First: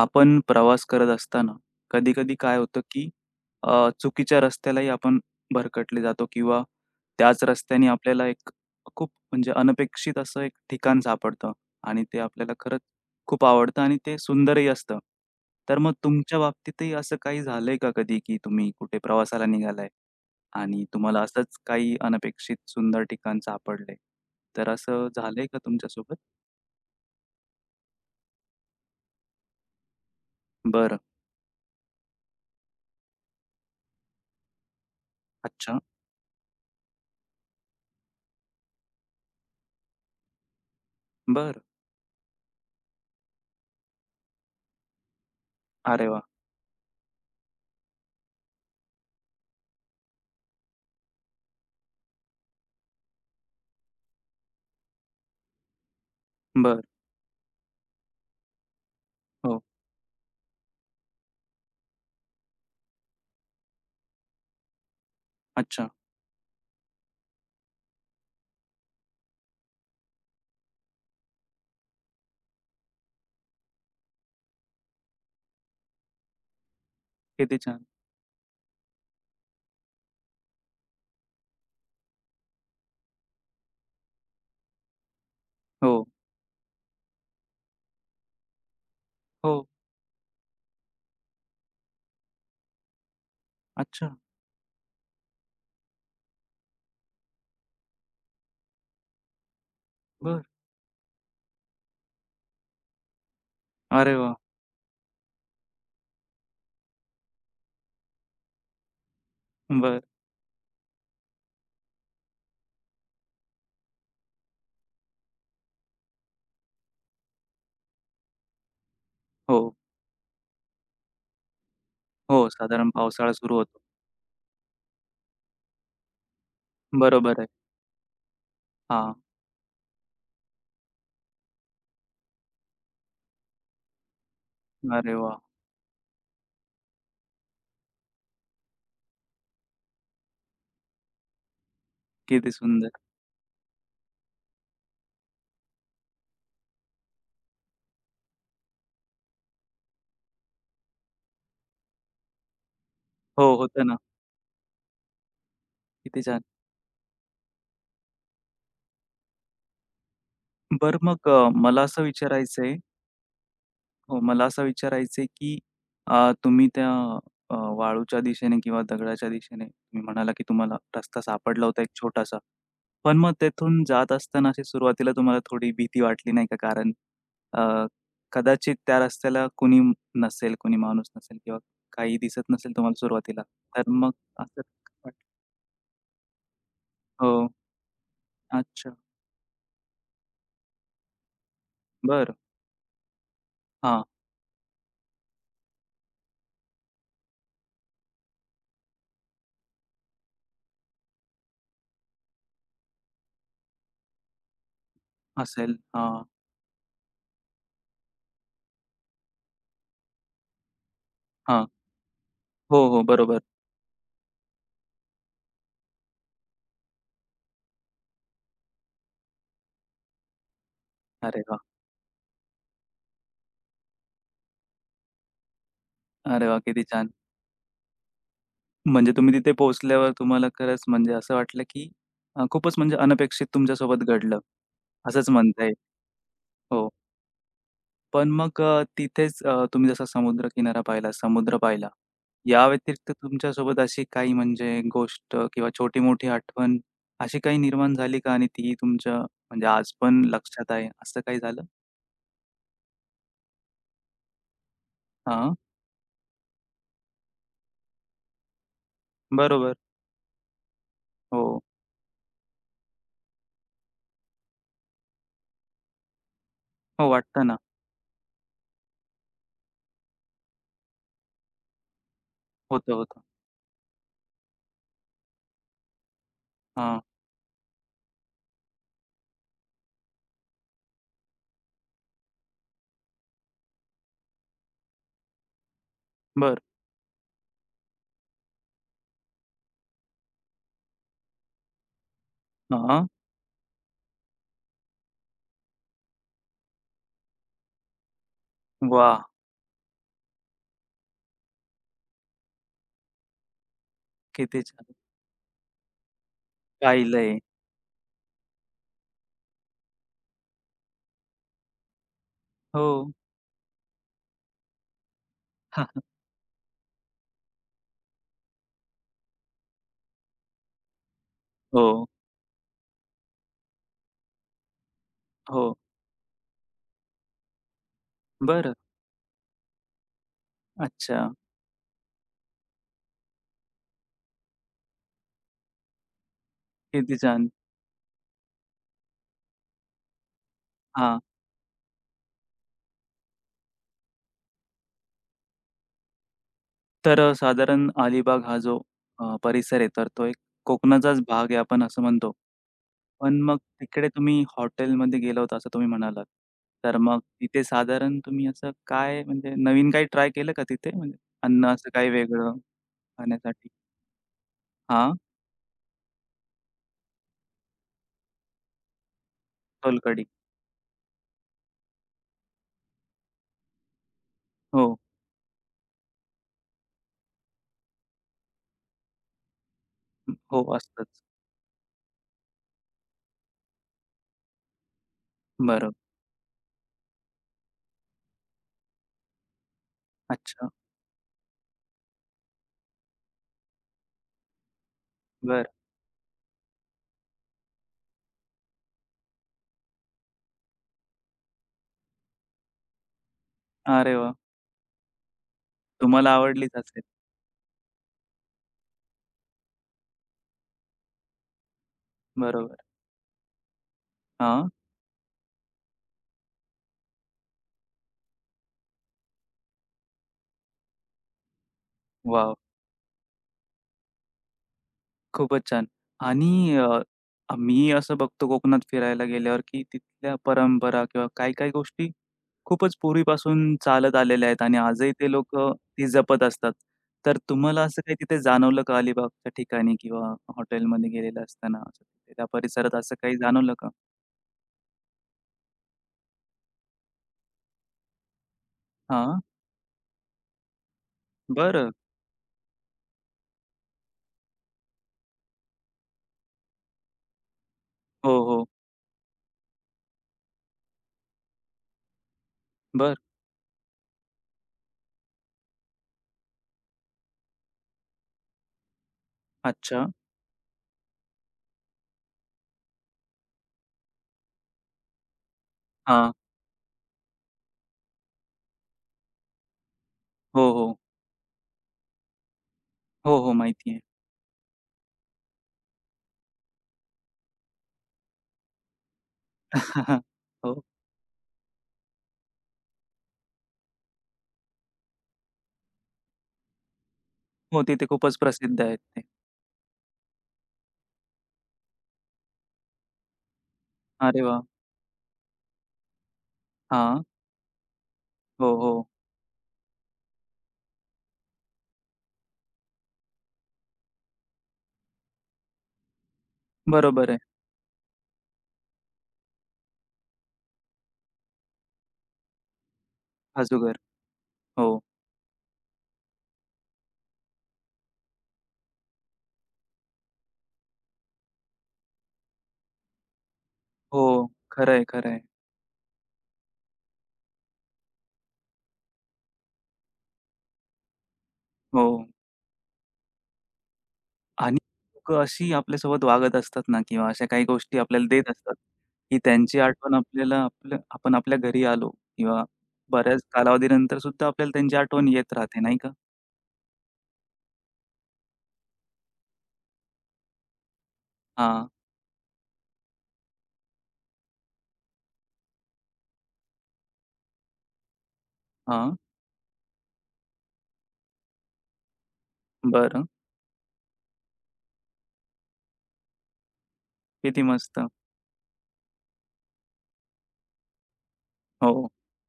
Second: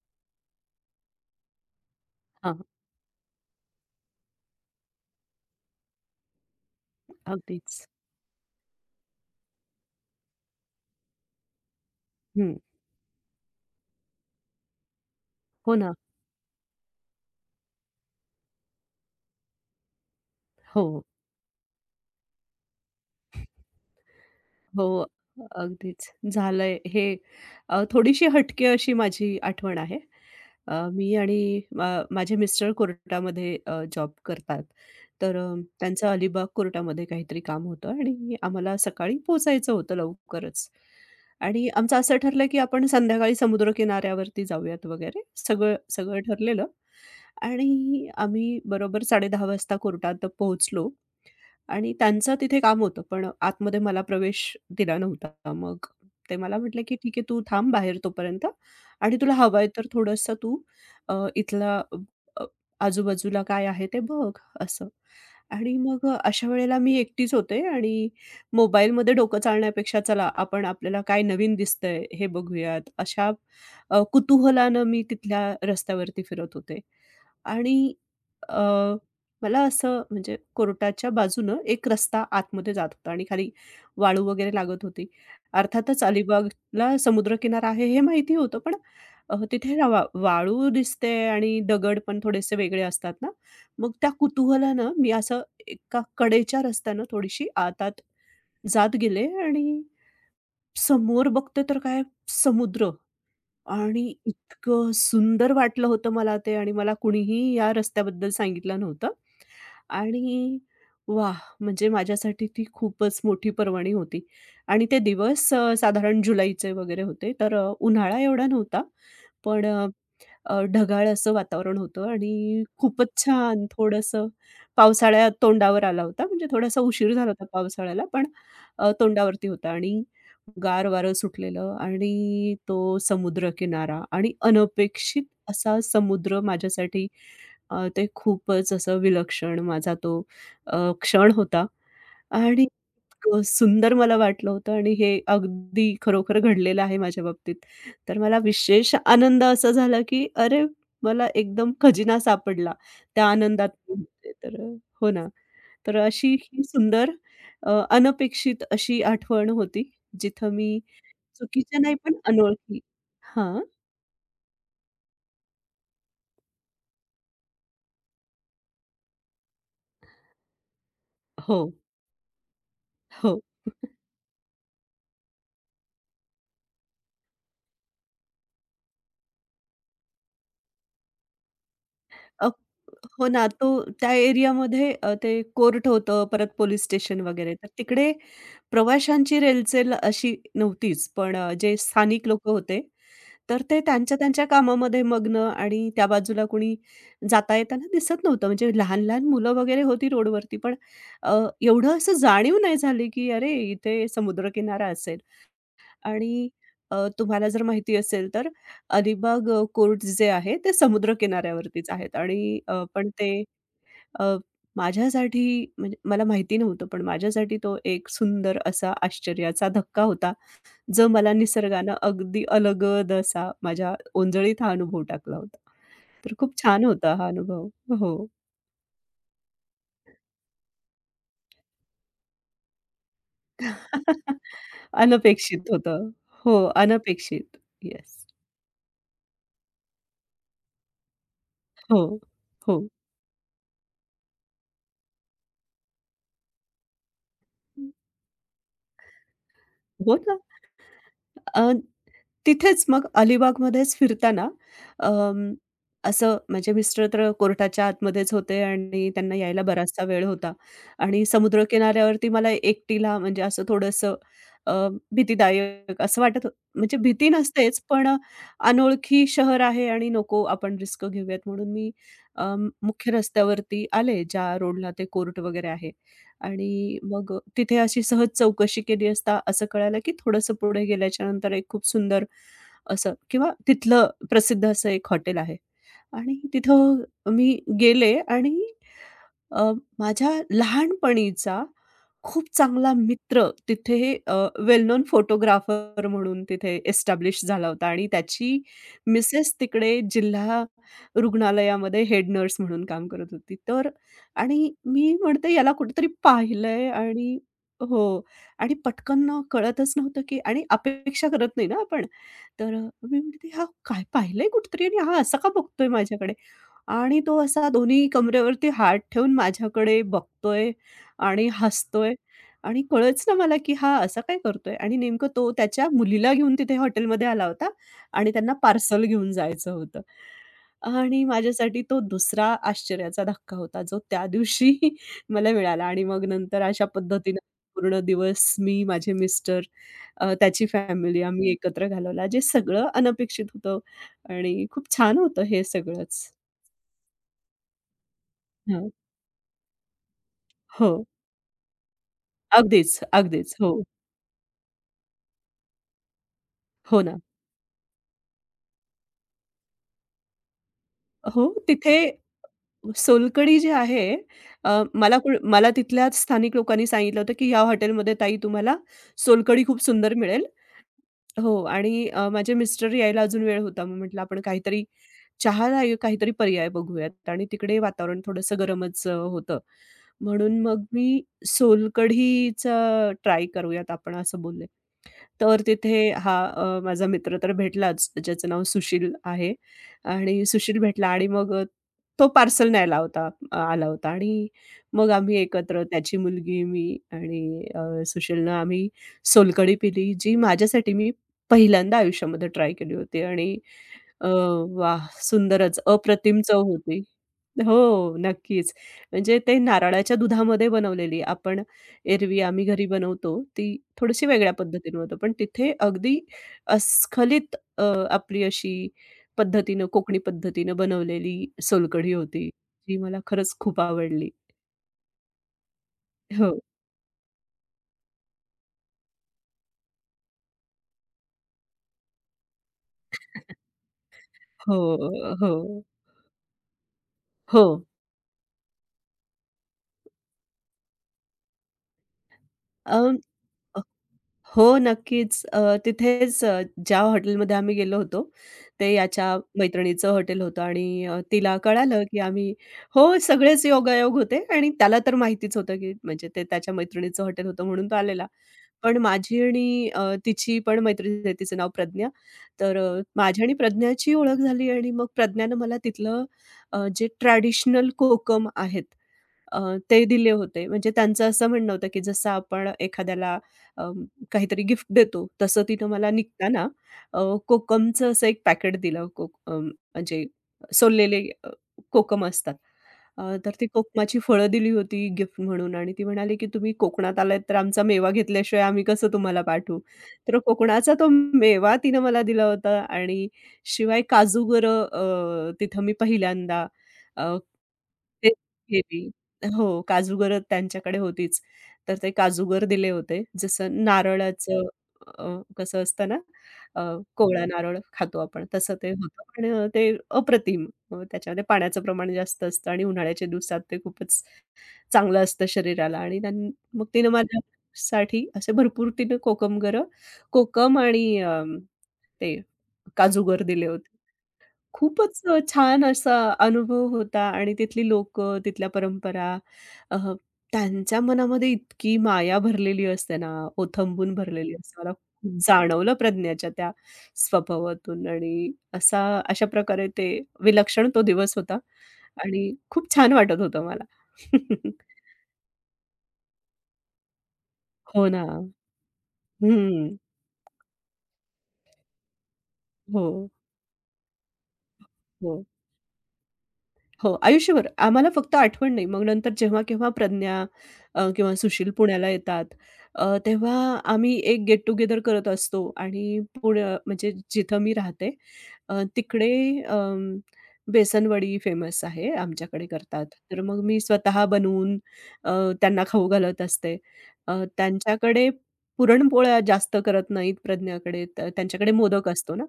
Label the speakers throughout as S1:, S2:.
S1: आपण प्रवास करत असताना कधी-कधी काय
S2: हां,
S1: होतं, की चुकीच्या रस्त्यालाही आपण भरकटले जातो किंवा त्याच
S2: अगदीच.
S1: रस्त्याने आपल्याला एक खूप म्हणजे अनपेक्षित असं एक ठिकाण सापडतं आणि ते आपल्याला
S2: हं.
S1: खरंच खूप आवडतं आणि ते सुंदरही असतं.
S2: हो
S1: तर मग
S2: ना.
S1: तुमच्या बाबतीतही असं काही झालंय का कधी, की तुम्ही कुठे प्रवासाला निघालाय
S2: हो,
S1: आणि तुम्हाला असंच काही अनपेक्षित सुंदर ठिकाण सापडले? तर
S2: हो.
S1: असं झालंय का
S2: अगदीच.
S1: तुमच्यासोबत?
S2: झालंय हे थोडीशी हटके अशी माझी आठवण आहे.
S1: बरं.
S2: मी आणि मा माझे मिस्टर कोर्टामध्ये जॉब करतात. तर
S1: अच्छा.
S2: त्यांचं अलिबाग कोर्टामध्ये काहीतरी काम होतं आणि आम्हाला सकाळी पोहोचायचं होतं लवकरच.
S1: बरं.
S2: आणि आमचं असं ठरलं, की आपण संध्याकाळी समुद्रकिनाऱ्यावरती जाऊयात वगैरे सगळं
S1: अरे
S2: सगळं
S1: वाह!
S2: ठरलेलं. आणि आम्ही बरोबर 10:30 वाजता कोर्टात पोहोचलो. आणि त्यांचं तिथे काम होतं, पण आतमध्ये मला प्रवेश दिला नव्हता. मग ते मला म्हटले,
S1: बरं.
S2: की "ठीक आहे, तू थांब बाहेर तोपर्यंत आणि तुला
S1: हो.
S2: हवंय तर थोडंसं तू इथला अ, आजूबाजूला काय आहे ते बघ," असं. आणि
S1: अच्छा.
S2: मग अशा वेळेला मी एकटीच होते आणि मोबाईलमध्ये डोकं चालण्यापेक्षा चला आपण आपल्याला काय नवीन दिसतंय हे बघूयात, अशा कुतूहलानं मी तिथल्या रस्त्यावरती फिरत होते.
S1: किती छान.
S2: आणि मला असं म्हणजे कोर्टाच्या बाजूनं एक रस्ता आतमध्ये जात होता आणि खाली वाळू वगैरे लागत होती. अर्थातच
S1: हो,
S2: अलिबागला समुद्रकिनारा आहे हे माहिती होतं, पण
S1: हो.
S2: तिथे ना वाळू दिसते आणि दगड पण थोडेसे वेगळे असतात ना, मग
S1: अच्छा.
S2: त्या कुतूहलानं मी असं एका कडेच्या रस्त्यानं थोडीशी आतात जात गेले आणि
S1: बर,
S2: समोर बघते तर काय समुद्र. आणि
S1: अरे वा,
S2: इतकं सुंदर वाटलं होतं मला ते आणि मला कुणीही या रस्त्याबद्दल सांगितलं नव्हतं.
S1: बर,
S2: आणि वाह! म्हणजे माझ्यासाठी ती खूपच मोठी पर्वणी होती आणि ते दिवस साधारण जुलैचे वगैरे होते. तर उन्हाळा एवढा नव्हता,
S1: हो,
S2: पण अ, अ, ढगाळ असं वातावरण होतं
S1: हो.
S2: आणि
S1: साधारण
S2: खूपच
S1: पावसाळा सुरू
S2: छान
S1: होतो.
S2: थोडंसं पावसाळ्या तोंडावर आला होता. म्हणजे थोडासा उशीर झाला
S1: बरोबर
S2: होता
S1: आहे.
S2: पावसाळ्याला, पण
S1: हां.
S2: तोंडावरती होता आणि गार वारं सुटलेलं आणि तो समुद्रकिनारा आणि
S1: अरे
S2: अनपेक्षित
S1: वाह!
S2: असा समुद्र माझ्यासाठी ते खूपच असं विलक्षण माझा तो क्षण होता
S1: किती
S2: आणि
S1: सुंदर.
S2: इतकं सुंदर मला वाटलं होतं आणि हे अगदी खरोखर घडलेलं आहे माझ्या बाबतीत. तर मला विशेष आनंद असा झाला, की अरे मला एकदम खजिना सापडला. त्या
S1: हो,
S2: आनंदात
S1: होतं
S2: मी
S1: ना.
S2: होते. तर हो ना. तर
S1: किती
S2: अशी
S1: छान.
S2: ही सुंदर अनपेक्षित अशी आठवण होती जिथं मी चुकीच्या
S1: मला
S2: नाही
S1: असं
S2: पण
S1: विचारायचंय.
S2: अनोळखी. हां.
S1: हो, मला असं विचारायचं की तुम्ही त्या वाळूच्या दिशेने किंवा दगडाच्या दिशेने तुम्ही म्हणाला, की तुम्हाला रस्ता
S2: हो,
S1: सापडला होता एक छोटासा. पण मग
S2: हो.
S1: तेथून जात असताना अशी सुरुवातीला तुम्हाला थोडी भीती वाटली नाही का? कारण अ, कदाचित त्या रस्त्याला कोणी नसेल, कोणी माणूस नसेल किंवा काही दिसत
S2: अ,
S1: नसेल तुम्हाला
S2: हो
S1: सुरुवातीला.
S2: ना, तो
S1: तर मग
S2: त्या
S1: असं
S2: एरियामध्ये
S1: वाटलं
S2: ते कोर्ट होतं, परत पोलीस स्टेशन
S1: हो.
S2: वगैरे. तर तिकडे
S1: अच्छा.
S2: प्रवाशांची रेलचेल अशी नव्हतीच. पण जे स्थानिक
S1: बरं.
S2: लोकं होते, तर ते
S1: हां.
S2: त्यांच्या त्यांच्या कामामध्ये मग्न आणि त्या बाजूला कोणी जाता येताना दिसत नव्हतं. म्हणजे लहान-लहान मुलं वगैरे होती रोडवरती. पण अ, एवढं असं जाणीव नाही झाली, की अरे, इथे समुद्रकिनारा असेल.
S1: असेल. हां,
S2: आणि तुम्हाला जर माहिती असेल तर अलिबाग कोर्ट जे आहे ते समुद्र
S1: हां.
S2: किनाऱ्यावरतीच आहेत आणि
S1: हो, हो.
S2: पण ते
S1: बरोबर.
S2: अ, माझ्यासाठी म्हणजे मला माहिती नव्हतं, पण माझ्यासाठी तो एक सुंदर असा आश्चर्याचा धक्का होता, जो मला
S1: अरे वाह!
S2: निसर्गानं अगदी अलगद असा माझ्या ओंजळीत हा अनुभव टाकला होता. तर
S1: अरे
S2: खूप
S1: वाह! किती
S2: छान
S1: छान.
S2: होता हा अनुभव. हो.
S1: म्हणजे तुम्ही तिथे पोहोचल्यावर तुम्हाला खरंच म्हणजे असं वाटलं, की खूपच म्हणजे अनपेक्षित तुमच्यासोबत घडलं, असंच म्हणता
S2: अनपेक्षित
S1: येईल.
S2: होतं. हो,
S1: हो.
S2: अनपेक्षित. येस.
S1: पण मग तिथेच तुम्ही जसा समुद्रकिनारा पाहिला, समुद्र पाहिला.
S2: हो.
S1: या
S2: हो.
S1: व्यतिरिक्त तुमच्यासोबत अशी काही म्हणजे गोष्ट किंवा छोटी-मोठी आठवण अशी काही निर्माण झाली का? आणि ती तुमच्या म्हणजे आज
S2: हो
S1: पण
S2: ना.
S1: लक्षात आहे, असं काही झालं?
S2: तिथेच मग अलिबागमध्येच फिरताना अं,
S1: हां.
S2: असं माझे मिस्टर तर कोर्टाच्या आतमध्येच होते आणि त्यांना यायला
S1: बरोबर.
S2: बराचसा वेळ होता आणि
S1: हो.
S2: समुद्रकिनाऱ्यावरती मला एकटीला म्हणजे असं थोडंसं अ, भीतीदायक असं म्हणजे
S1: हो,
S2: भीती
S1: वाटतं ना.
S2: नसतेच पण अनोळखी शहर आहे आणि नको आपण रिस्क घेऊयात म्हणून मी
S1: होतं,
S2: मुख्य
S1: होतं.
S2: रस्त्यावरती आले ज्या रोडला ते कोर्ट वगैरे आहे आणि
S1: हां.
S2: मग तिथे अशी सहज चौकशी केली असता असं कळालं, की थोडंसं पुढे गेल्याच्यानंतर एक खूप सुंदर असं किंवा तिथलं प्रसिद्ध असं एक हॉटेल आहे. आणि
S1: बरं.
S2: तिथं मी गेले आणि अ, माझ्या लहानपणीचा खूप चांगला
S1: हां.
S2: मित्र तिथे अ, वेल नोन फोटोग्राफर म्हणून तिथे एस्टॅब्लिश झाला होता आणि त्याची
S1: वाह!
S2: मिसेस तिकडे जिल्हा रुग्णालयामध्ये हेड नर्स म्हणून काम करत होती. तर
S1: किती
S2: आणि
S1: छान!
S2: मी म्हणते याला कुठेतरी पाहिलंय आणि
S1: पाहिलंय.
S2: हो आणि पटकन ना कळतच नव्हतं, की आणि अपेक्षा करत नाही ना आपण. तर
S1: हो.
S2: मी म्हणते हा काय पाहिलंय कुठेतरी आणि हा असा का बघतोय माझ्याकडे? आणि तो असा दोन्ही कमरेवरती हात ठेवून माझ्याकडे बघतोय आणि
S1: हो,
S2: हसतोय. आणि कळेच ना मला, की हा असा काय करतोय? आणि नेमकं तो
S1: हो.
S2: त्याच्या मुलीला घेऊन तिथे हॉटेलमध्ये आला होता आणि त्यांना
S1: बरं.
S2: पार्सल घेऊन जायचं होतं.
S1: अच्छा.
S2: आणि माझ्यासाठी तो दुसरा आश्चर्याचा धक्का होता, जो त्या दिवशी मला मिळाला आणि मग नंतर अशा
S1: किती
S2: पद्धतीनं
S1: छान.
S2: पूर्ण दिवस मी, माझे मिस्टर, त्याची
S1: हां.
S2: फॅमिली आम्ही एकत्र घालवला. जे सगळं अनपेक्षित होतं आणि खूप छान होतं हे सगळंच.
S1: तर साधारण अलिबाग हा जो
S2: हं.
S1: परिसर आहे, तर तो एक
S2: हो.
S1: कोकणाचाच भाग आहे आपण असं म्हणतो.
S2: अगदीच,
S1: पण
S2: अगदीच.
S1: मग
S2: हो.
S1: तिकडे तुम्ही हॉटेलमध्ये गेला होता असं तुम्ही म्हणालात. तर
S2: हो ना.
S1: मग तिथे साधारण तुम्ही असं काय म्हणजे नवीन काही ट्राय केलं का तिथे? म्हणजे
S2: हो,
S1: अन्न असं
S2: तिथे
S1: काही वेगळं
S2: सोलकढी
S1: खाण्यासाठी?
S2: जी आहे
S1: हां,
S2: मला तिथल्याच स्थानिक लोकांनी सांगितलं होतं, की "ह्या हॉटेलमध्ये ताई तुम्हाला सोलकढी खूप सुंदर
S1: सोलकढी.
S2: मिळेल." हो आणि माझे मिस्टर यायला अजून वेळ होता. मग म्हटलं आपण काहीतरी
S1: हो,
S2: काहीतरी पर्याय बघूयात आणि तिकडे वातावरण थोडंसं गरमच होतं. म्हणून
S1: हो
S2: मग मी
S1: असतंच.
S2: सोलकढीचं ट्राय करूयात आपण असं बोलले. तर तिथे
S1: बरं.
S2: हा माझा मित्र तर भेटलाच, ज्याचं नाव सुशील आहे आणि
S1: अच्छा.
S2: सुशील भेटला आणि मग तो पार्सल न्यायला होता आला होता आणि मग आम्ही
S1: बरं.
S2: एकत्र त्याची मुलगी, मी आणि सुशीलनं आम्ही सोलकढी पिली, जी माझ्यासाठी मी पहिल्यांदा आयुष्यामध्ये ट्राय केली होती आणि
S1: अरे
S2: अ,
S1: वाह!
S2: वाह! सुंदरच
S1: तुम्हाला
S2: अप्रतिम चव
S1: आवडलीच
S2: होती.
S1: असेल.
S2: हो, नक्कीच. म्हणजे ते नारळाच्या दुधामध्ये बनवलेली. आपण एरवी आम्ही
S1: बरोबर.
S2: घरी बनवतो, ती थोडीशी वेगळ्या
S1: हां.
S2: पद्धतीने बनवतो. पण तिथे अगदी अस्खलित आपली अशी पद्धतीनं, कोकणी पद्धतीनं बनवलेली सोलकढी होती.
S1: वॉव!
S2: जी मला खरंच खूप आवडली.
S1: खूपच छान.
S2: हो,
S1: आणि मी असं बघतो कोकणात फिरायला गेल्यावर, की तिथल्या परंपरा किंवा काही-काही गोष्टी खूपच पूर्वीपासून चालत आलेल्या आहेत
S2: हो,
S1: आणि आजही ते
S2: हो,
S1: लोकं ती जपत असतात. तर
S2: हो.
S1: तुम्हाला असं काही तिथे जाणवलं का अलिबागच्या ठिकाणी किंवा हॉटेलमध्ये गेलेलं असताना असं तिथे त्या परिसरात
S2: अ
S1: असं काही जाणवलं का?
S2: हो, नक्कीच. तिथेच ज्या हॉटेलमध्ये आम्ही गेलो होतो, ते याच्या
S1: हां,
S2: मैत्रिणीचं हॉटेल होतं आणि तिला
S1: बरं.
S2: कळालं, की आम्ही हो, सगळेच योगायोग होते आणि त्याला तर माहितीच होतं, की म्हणजे ते त्याच्या मैत्रिणीचं हॉटेल होतं म्हणून तो आलेला.
S1: हो, हो.
S2: पण माझी आणि तिची पण मैत्रीण आहे, तिचं नाव प्रज्ञा. तर
S1: बरं.
S2: माझी आणि प्रज्ञाची ओळख झाली आणि मग प्रज्ञानं मला तिथलं जे ट्रॅडिशनल कोकम आहेत, अ, ते
S1: अच्छा.
S2: दिले होते. म्हणजे त्यांचं असं म्हणणं होतं, की जसं आपण एखाद्याला अ, काहीतरी गिफ्ट देतो, तसं तिनं मला
S1: हां.
S2: निघताना कोकमचं असं एक पॅकेट दिलं. म्हणजे
S1: हो, हो.
S2: सोललेले कोकम असतात.
S1: हो,
S2: तर
S1: हो.
S2: ती
S1: माहिती आहे.
S2: कोकमाची फळं दिली होती गिफ्ट म्हणून आणि ती म्हणाली, की "तुम्ही कोकणात आलात तर आमचा मेवा घेतल्याशिवाय आम्ही कसं तुम्हाला पाठवू?" तर
S1: हो.
S2: कोकणाचा तो मेवा तिनं मला दिला होता आणि शिवाय काजू बरं तिथं मी पहिल्यांदा
S1: हो, तिथे
S2: तेच
S1: खूपच प्रसिद्ध आहेत
S2: केली.
S1: ते.
S2: हो, काजूगर त्यांच्याकडे होतीच. तर ते काजूगर दिले होते. जसं
S1: अरे वाह!
S2: नारळाचं अ, कसं असतं ना, अ,
S1: हां.
S2: कोवळा नारळ खातो आपण तसं
S1: हो,
S2: ते
S1: हो.
S2: होतं. पण ते अप्रतिम. त्याच्यामध्ये पाण्याचं प्रमाण जास्त असतं आणि उन्हाळ्याच्या दिवसात ते खूपच चांगलं असतं शरीराला आणि मग तिनं
S1: बरोबर आहे.
S2: माझ्यासाठी असे भरपूर तिनं कोकमगरं कोकम आणि ते काजूगर दिले होते.
S1: अजूगर. हो,
S2: खूपच छान असा अनुभव होता आणि तिथली लोक, तिथल्या परंपरा अ, त्यांच्या मनामध्ये इतकी माया भरलेली असते ना, ओथंबून
S1: हो.
S2: भरलेली असते. मला
S1: खरं आहे, खरं
S2: खूप
S1: आहे.
S2: जाणवलं प्रज्ञाच्या त्या स्वभावातून आणि असा अशा प्रकारे ते विलक्षण तो दिवस होता
S1: हो.
S2: आणि खूप छान वाटत होतं मला.
S1: आणि लोकं अशी आपल्यासोबत वागत असतात ना किंवा अशा काही गोष्टी
S2: हो ना.
S1: आपल्याला देत असतात, की त्यांची
S2: हं.
S1: आठवण आपल्याला आपल्या आपण आपल्या घरी आलो किंवा
S2: हो,
S1: बऱ्याच कालावधीनंतर सुद्धा आपल्याला त्यांची आठवण
S2: हो.
S1: येत राहते, नाही का?
S2: हो, आयुष्यभर. आम्हाला फक्त आठवण नाही. मग नंतर जेव्हा-केव्हा प्रज्ञा किंवा सुशील
S1: हां,
S2: पुण्याला येतात, तेव्हा आम्ही एक गेट टुगेदर करत असतो आणि पुणे म्हणजे जिथं मी राहते
S1: हां.
S2: तिकडे अं, बेसनवडी फेमस आहे आमच्याकडे करतात.
S1: बरं.
S2: तर मग मी स्वतः बनवून अ, त्यांना खाऊ घालत असते.
S1: किती मस्त.
S2: त्यांच्याकडे पुरणपोळ्या जास्त करत नाहीत प्रज्ञाकडे. त्यांच्याकडे मोदक
S1: हो,
S2: असतो ना.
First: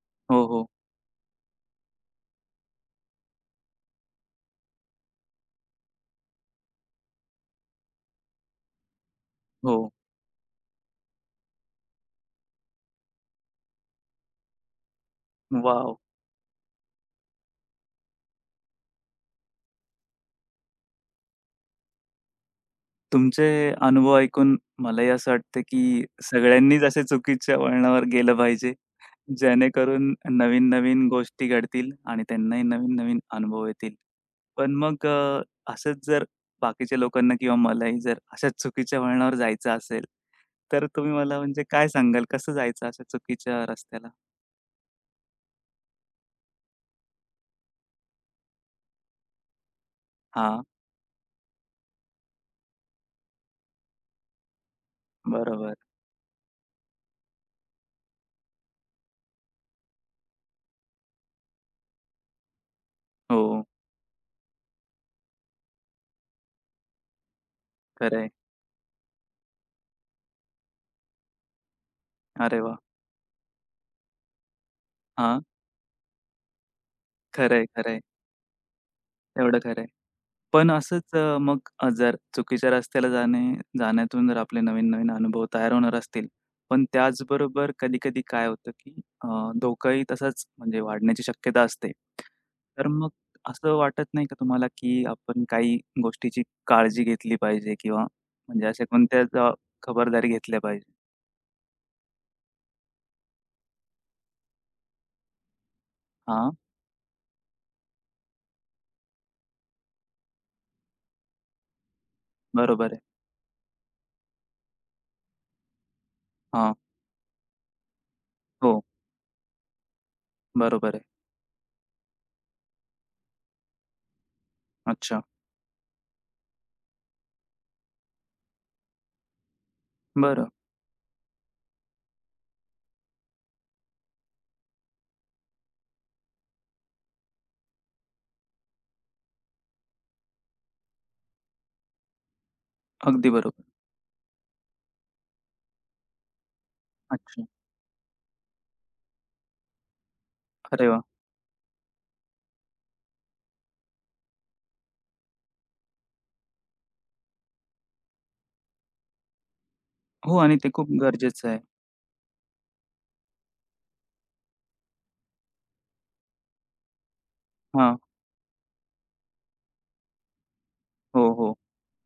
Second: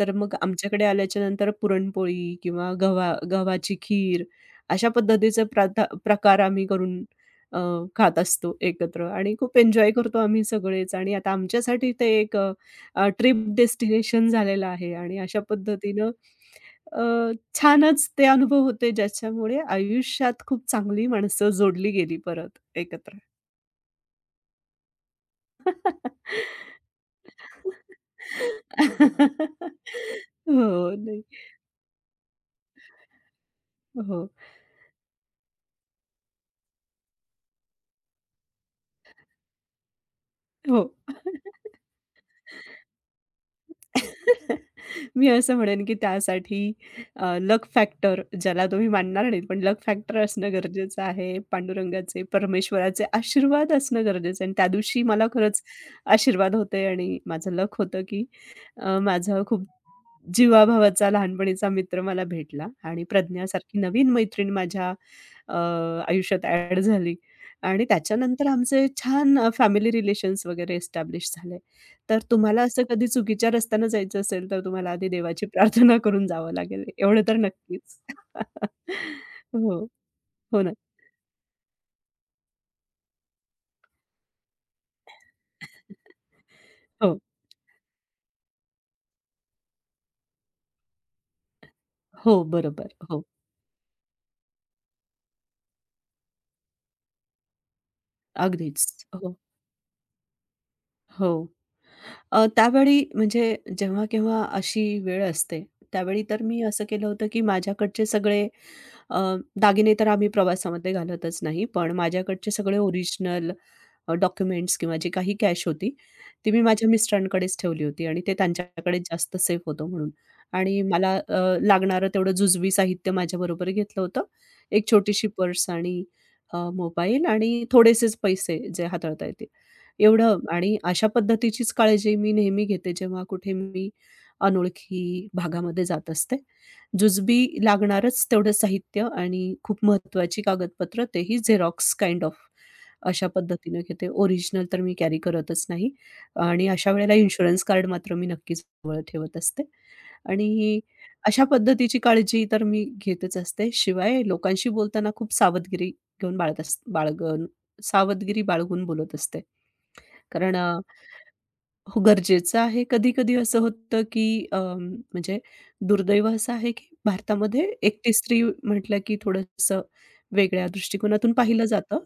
S2: तर मग
S1: हो, हो,
S2: आमच्याकडे आल्याच्यानंतर पुरणपोळी किंवा गव्हाची खीर अशा पद्धतीचे प्रथा प्रकार आम्ही करून अ, खात असतो एकत्र आणि खूप एन्जॉय
S1: हो.
S2: करतो आम्ही सगळेच आणि आता आमच्यासाठी ते एक ट्रिप डेस्टिनेशन झालेलं आहे आणि अशा
S1: वॉव!
S2: पद्धतीनं अ, छानच ते अनुभव होते ज्याच्यामुळे आयुष्यात खूप चांगली माणसं जोडली गेली परत एकत्र.
S1: तुमचे अनुभव ऐकून मलाही असं वाटतं, की सगळ्यांनीच अशा चुकीच्या वळणावर गेलं पाहिजे. जेणेकरून
S2: हो,
S1: नवीन-नवीन
S2: नाही.
S1: गोष्टी घडतील आणि त्यांनाही नवीन-नवीन अनुभव येतील.
S2: हो,
S1: पण मग असंच जर बाकीच्या लोकांना किंवा मलाही जर अशा चुकीच्या वळणावर जायचं असेल,
S2: हो.
S1: तर तुम्ही मला म्हणजे काय सांगाल? कसं जायचं अशा चुकीच्या रस्त्याला?
S2: मी असं म्हणेन, की त्यासाठी लक फॅक्टर ज्याला तुम्ही मानणार नाहीत, पण लक फॅक्टर असणं
S1: हां,
S2: गरजेचं आहे. पांडुरंगाचे, परमेश्वराचे आशीर्वाद असणं गरजेचं आहे आणि त्या दिवशी मला खरंच
S1: बरोबर.
S2: आशीर्वाद होते आणि माझं लक होतं, की माझा खूप जीवाभावाचा लहानपणीचा मित्र मला भेटला आणि
S1: हो,
S2: प्रज्ञासारखी नवीन मैत्रीण माझ्या अ, आयुष्यात ॲड झाली आणि
S1: खरंय.
S2: त्याच्यानंतर आमचे छान फॅमिली रिलेशन्स वगैरे एस्टॅब्लिश झाले. तर
S1: अरे
S2: तुम्हाला
S1: वाह!
S2: असं कधी चुकीच्या रस्त्यानं जायचं असेल, तर तुम्हाला आधी
S1: हां,
S2: देवाची प्रार्थना करून जावं लागेल, एवढं तर
S1: खरंय,
S2: नक्कीच.
S1: खरंय. एवढं
S2: हो,
S1: खरंय.
S2: हो ना.
S1: पण असंच जर चुकीच्या रस्त्याला जाणे जाण्यातून जर आपले नवीन-नवीन अनुभव तयार होणार असतील, पण
S2: हो,
S1: त्याचबरोबर कधी-कधी काय होतं, की अ, धोकाही तसाच म्हणजे वाढण्याची शक्यता असते.
S2: हो,
S1: तर
S2: बरोबर.
S1: मग
S2: हो,
S1: असं वाटत नाही का तुम्हाला, की आपण काही गोष्टीची काळजी घेतली पाहिजे किंवा म्हणजे अशा
S2: अगदीच.
S1: कोणत्या
S2: हो,
S1: ज खबरदारी घेतल्या पाहिजे?
S2: हो. त्यावेळी म्हणजे जेव्हा-केव्हा अशी वेळ असते, त्यावेळी तर
S1: हां,
S2: मी असं केलं होतं, की माझ्याकडचे सगळे अ, दागिने तर आम्ही प्रवासामध्ये घालतच नाही, पण माझ्याकडचे सगळे
S1: बरोबर आहे.
S2: ओरिजिनल डॉक्युमेंट्स किंवा जी काही कॅश होती, ती मी
S1: हां,
S2: माझ्या मिस्टरांकडेच ठेवली होती आणि ते
S1: हो,
S2: त्यांच्याकडेच जास्त सेफ होतं म्हणून. आणि
S1: बरोबर आहे.
S2: मला लागणारं तेवढं जुजवी साहित्य माझ्याबरोबर घेतलं होतं. एक
S1: अच्छा,
S2: छोटीशी पर्स आणि मोबाईल आणि थोडेसेच पैसे जे हाताळता येतील, एवढं.
S1: बरं.
S2: आणि अशा पद्धतीचीच काळजी मी नेहमी घेते, जेव्हा कुठे मी अनोळखी भागामध्ये जात असते. जुजबी लागणारच तेवढं साहित्य आणि खूप महत्त्वाची कागदपत्र तेही झेरॉक्स काइंड ऑफ अशा
S1: अगदी बरोबर.
S2: पद्धतीनं घेते. ओरिजिनल तर मी कॅरी करतच नाही आणि अशा वेळेला
S1: अच्छा.
S2: इन्शुरन्स कार्ड मात्र मी नक्कीच जवळ ठेवत असते आणि
S1: अरे वाह!
S2: अशा पद्धतीची काळजी तर मी घेतच असते. शिवाय लोकांशी बोलताना खूप सावधगिरी घेऊन बाळगत अस बाळगून सावधगिरी बाळगून बोलत असते.
S1: हो
S2: कारण
S1: आणि ते खूप गरजेचं आहे.
S2: हो, गरजेचं आहे. कधी-कधी असं होतं, की म्हणजे दुर्दैव असं आहे, की भारतामध्ये
S1: हां.
S2: एकटी स्त्री म्हटलं, की थोडंसं वेगळ्या
S1: हो,
S2: दृष्टिकोनातून
S1: हो.
S2: पाहिलं जातं.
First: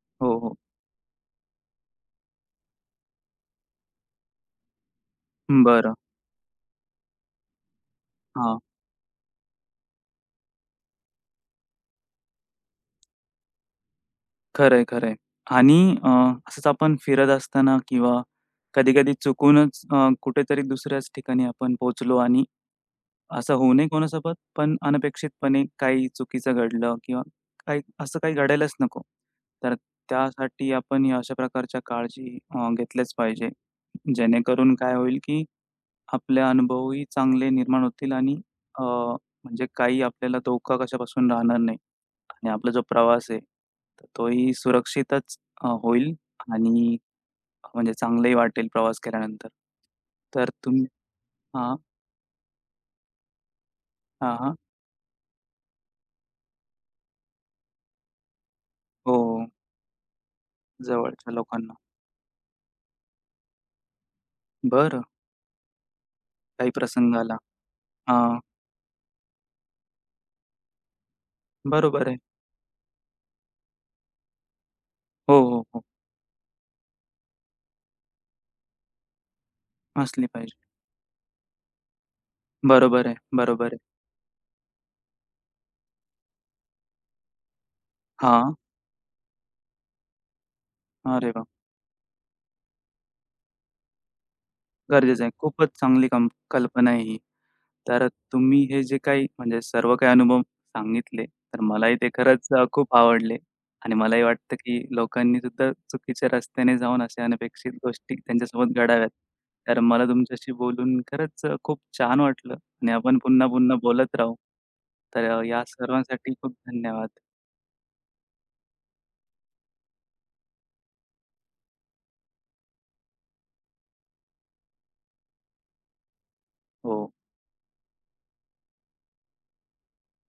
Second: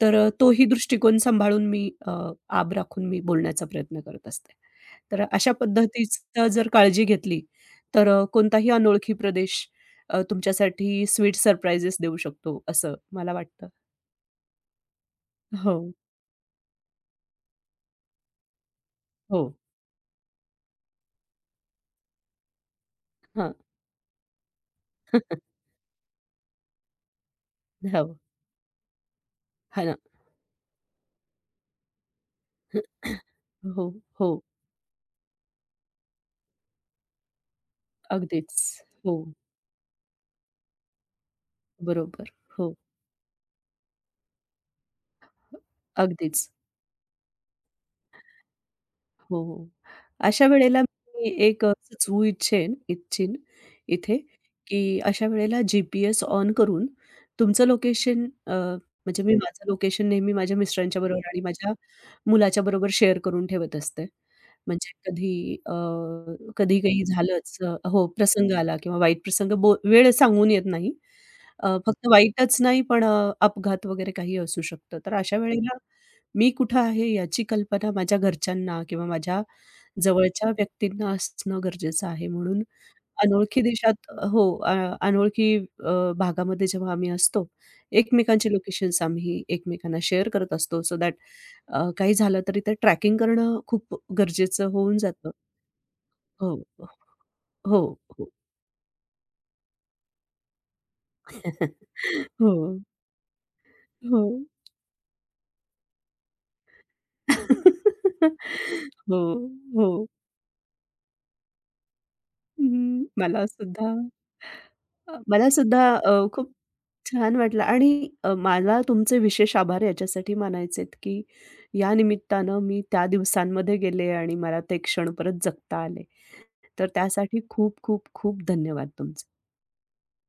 S2: तर
S1: हो, हो.
S2: तोही दृष्टिकोन सांभाळून मी आब राखून मी बोलण्याचा प्रयत्न करत असते. तर अशा
S1: बरं.
S2: पद्धतीचं जर काळजी घेतली, तर
S1: हां.
S2: कोणताही अनोळखी प्रदेश तुमच्यासाठी स्वीट सरप्राइजेस देऊ शकतो, असं मला वाटतं.
S1: खरंय, खरंय.
S2: हो,
S1: आणि असंच आपण फिरत असताना किंवा कधी-कधी
S2: हो.
S1: चुकूनच कुठेतरी दुसऱ्याच ठिकाणी आपण पोहोचलो आणि
S2: हां.
S1: असं होऊ नये कोणासोबत, पण अनपेक्षितपणे काही चुकीचं घडलं किंवा काही
S2: हो.
S1: असं काही घडायलाच नको. तर
S2: हां ना.
S1: त्यासाठी आपण या अशा प्रकारच्या काळजी घेतल्याच पाहिजे.
S2: हो, हो.
S1: जेणेकरून काय होईल, की आपले अनुभवही चांगले निर्माण होतील आणि
S2: अगदीच.
S1: अ,
S2: हो.
S1: म्हणजे काही आपल्याला धोका कशापासून राहणार नाही.
S2: बरोबर.
S1: आणि आपला
S2: हो.
S1: जो प्रवास आहे, तर तोही सुरक्षितच होईल
S2: अगदीच.
S1: आणि म्हणजे चांगलंही वाटेल प्रवास
S2: हो,
S1: केल्यानंतर.
S2: हो. अशा
S1: तर
S2: वेळेला
S1: तुम्ही
S2: मी एक
S1: हां,
S2: सुचवू इच्छीन इथे,
S1: हां, हां.
S2: की अशा वेळेला जी-पी-एस ऑन करून तुमचं लोकेशन
S1: हो,
S2: म्हणजे मी
S1: हो.
S2: माझं लोकेशन नेहमी माझ्या मिस्टरांच्या बरोबर
S1: जवळच्या
S2: आणि माझ्या
S1: लोकांना.
S2: मुलाच्या बरोबर शेअर करून ठेवत असते. म्हणजे
S1: बरं,
S2: कधी
S1: काही
S2: कधी काही
S1: प्रसंग आला.
S2: झालंच हो,
S1: हां,
S2: प्रसंग आला किंवा वाईट प्रसंग बो वेळ सांगून येत नाही. फक्त
S1: बरोबर आहे.
S2: वाईटच नाही पण अपघात वगैरे काही असू शकतं. तर अशा
S1: हो, हो,
S2: वेळेला
S1: हो.
S2: मी कुठं आहे याची कल्पना माझ्या घरच्यांना किंवा माझ्या
S1: असली
S2: जवळच्या
S1: पाहिजे.
S2: व्यक्तींना असणं गरजेचं आहे. म्हणून
S1: बरोबर आहे,
S2: अनोळखी
S1: बरोबर आहे.
S2: देशात हो, अनोळखी भागामध्ये जेव्हा आम्ही असतो, एकमेकांचे
S1: हां.
S2: लोकेशन्स आम्ही एकमेकांना शेअर करत असतो सो दॅट
S1: अरे वाह!
S2: काही झालं तरी ते ट्रॅकिंग करणं खूप गरजेचं होऊन
S1: गरजेचं
S2: जातं.
S1: आहे. खूपच चांगली कं
S2: हो,
S1: कल्पना आहे ही.
S2: हो,
S1: तर
S2: हो.
S1: तुम्ही हे जे काही म्हणजे सर्व काही अनुभव सांगितले, तर मलाही ते खरंच
S2: हो,
S1: खूप आवडले आणि
S2: हो.
S1: मलाही वाटतं, की लोकांनी सुद्धा चुकीच्या रस्त्याने जाऊन अशा अनपेक्षित गोष्टी त्यांच्यासोबत घडाव्यात.
S2: हो,
S1: तर मला
S2: हो.
S1: तुमच्याशी बोलून खरंच खूप छान वाटलं आणि
S2: हं,
S1: आपण पुन्हा-पुन्हा बोलत राहू. तर
S2: मला
S1: या
S2: सुद्धा
S1: सर्वांसाठी खूप
S2: खूप
S1: धन्यवाद.
S2: छान वाटलं आणि मला तुमचे विशेष आभार याच्यासाठी मानायचे आहेत, की या निमित्तानं मी त्या दिवसांमध्ये गेले आणि मला ते क्षण परत जगता आले. तर
S1: हो.
S2: त्यासाठी खूप खूप खूप धन्यवाद तुमचे.